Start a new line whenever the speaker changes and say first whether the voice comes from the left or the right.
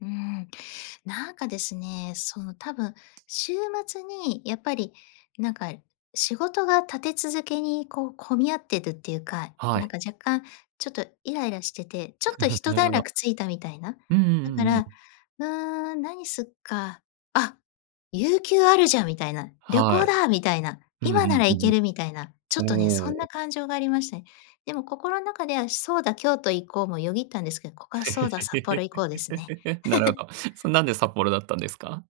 left: うーん。なんかですね、その多分、週末にやっぱりなんか、仕事が立て続けにこう、混み合ってるっていうか。
right: は
left: なん
right: い。
left: か若干ちょっとイライラしてて、ちょっ
right: う
left: とひ
right: ふ、
left: と
right: なる
left: 段
right: ほど。
left: 落ついたみたいな。
right: うんうん
left: だ
right: うんう
left: か
right: んうん。
left: ら、「うーん、何すっか、あ、有給あるじゃん」みたいな。「旅
right: は
left: 行
right: い。
left: だ」みたいな、
right: うんう
left: 「今な
right: ん
left: ら
right: う
left: 行
right: ん
left: け
right: う
left: る」みたいな。ちょっとね、そ
right: ん。
left: ん
right: お
left: な
right: お。
left: 感情がありましたね。でも心ん中では「そうだ、京都行こう」もよぎったんですけど、ここは「そうだ、札幌行こう」ですね。
right: なるほ ど。そ、なんで札幌だったんですか？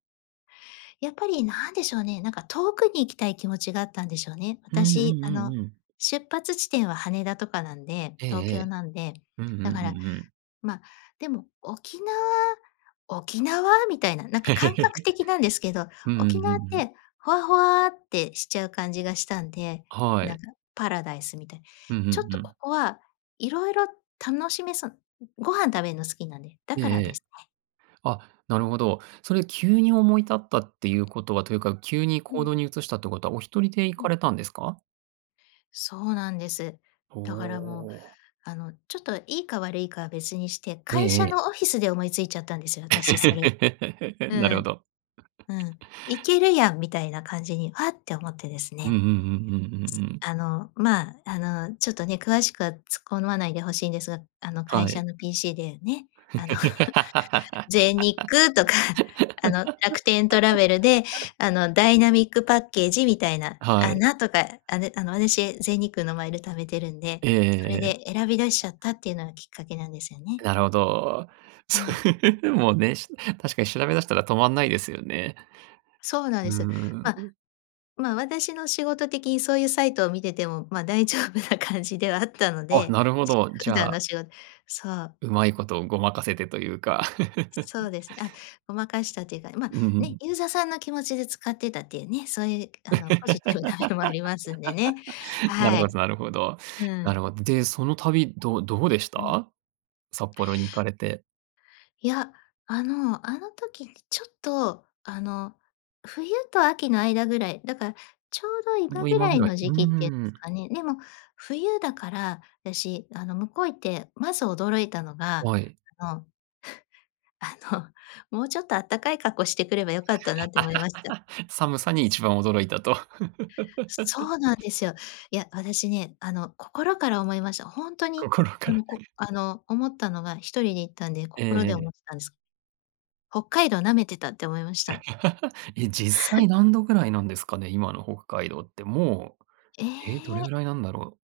left: やっぱり何でしょうね。なんか遠くに行きたい気持ちがあったんでしょうね。
right: うんう
left: 私
right: ん
left: あ
right: うん
left: の
right: うん。
left: 出発地点は羽田とかなんで。
right: ええ
left: 東
right: ええ。
left: 京なんで。
right: うんう
left: だか
right: んう
left: ら、
right: んうん。
left: までも「沖縄、沖縄？」みたいな、なんか感覚 的なんですけど。
right: うんうん
left: 沖
right: うんう
left: 縄っ
right: ん。
left: てホワホワってしちゃう感じがしたんで、
right: は
left: な
right: い。
left: んかパラダイスみたいな。
right: うんうん
left: ちょっ
right: う
left: とこ
right: ん。
left: こは色々楽しめそう。ご飯食べるの好きなんで、だ
right: え
left: か
right: ええ
left: らで
right: え。
left: すね。
right: あ、なるほど。それ急に思い立ったっていうことは、というか、急に
left: う
right: 行
left: ん。
right: 動に移したってことは、お一人で行
left: う
right: か
left: ん。
right: れたんですか？
left: そうなんです。
right: お
left: だからもう、
right: お。
left: あのちょっと、いいか悪いかは別にして、
right: え
left: 会
right: え
left: 社
right: ええ。
left: のオフィスで思いついちゃったんですよ、私それ。う
right: なるほ
left: ん。
right: ど。
left: う ん。「いけるやん」みたいな感じにわって思ってです
right: うんうん
left: ね。
right: うんうんうんうん。
left: あのま、あのちょっとね、詳しくは突っ込まないでほしいんですが。あの
right: は
left: 会
right: い。
left: 社の PC でね、あの 全日空とか、あの楽天トラベルで あの、ダイナミックパッケージみたいな。
right: は
left: ア
right: い。
left: ナとかあのあの私全日空のマイル貯めてるんで、
right: ええ
left: そ
right: え
left: れ
right: えええ。
left: で選びだしちゃったっていうのがきっかけなんですよね。
right: なるほど。
left: うん。
right: もね、し確かに調べ出したら止まんないですよね。
left: そうなん
right: う
left: です。
right: ー
left: ま、
right: ん。
left: ま私の仕事的にそういうサイトを見てても、ま、大丈夫な感じではあったの
right: あ、
left: で、
right: なるほ
left: しの
right: ど。じ
left: 普
right: ゃ
left: 段の
right: あ
left: しごそう。
right: 上手いこと、ごまかせてというか。
left: そう です。あ、ごまかしたっていうか、ま、
right: うんう
left: ね、
right: ん。
left: ユーザーさんの気持ちで使ってたっていうね。そういうあの、ポジティブな面もありますんでね。
right: なる
left: は
right: ほ
left: い。
right: どなるほど。
left: う
right: なる
left: ん。
right: ほど。で、その旅、どどうでし
left: うん。
right: た？札幌に行かれて。
left: いや、あの、あの時にちょっと、あの冬と秋の間ぐらい。だからちょうど
right: も
left: 今
right: う
left: ぐ
right: 今
left: ら
right: ぐ
left: い
right: らい。
left: の
right: う
left: 時期っていうんで
right: ん。
left: すかね。でも冬だから、私あの向こう行ってまず驚いたのが、
right: はい。
left: あの、あの、もうちょっとあったかい格好してくればよかったなって思いました。
right: 寒さに一番驚いたと。
left: そうなんですよ。いや、私ね、あの心から思いました。ほんとに
right: 心か
left: あ
right: ら。
left: の、こ、あの思ったのが、一人で行ったんで、
right: ええ
left: 心で
right: ええ。
left: 思ってたんです。北海道舐めてたって思いました。
right: え、実際 何度位なんですかね？今の北海道って。も
left: え
right: う、え、どれ
left: え。
right: 位なんだろう？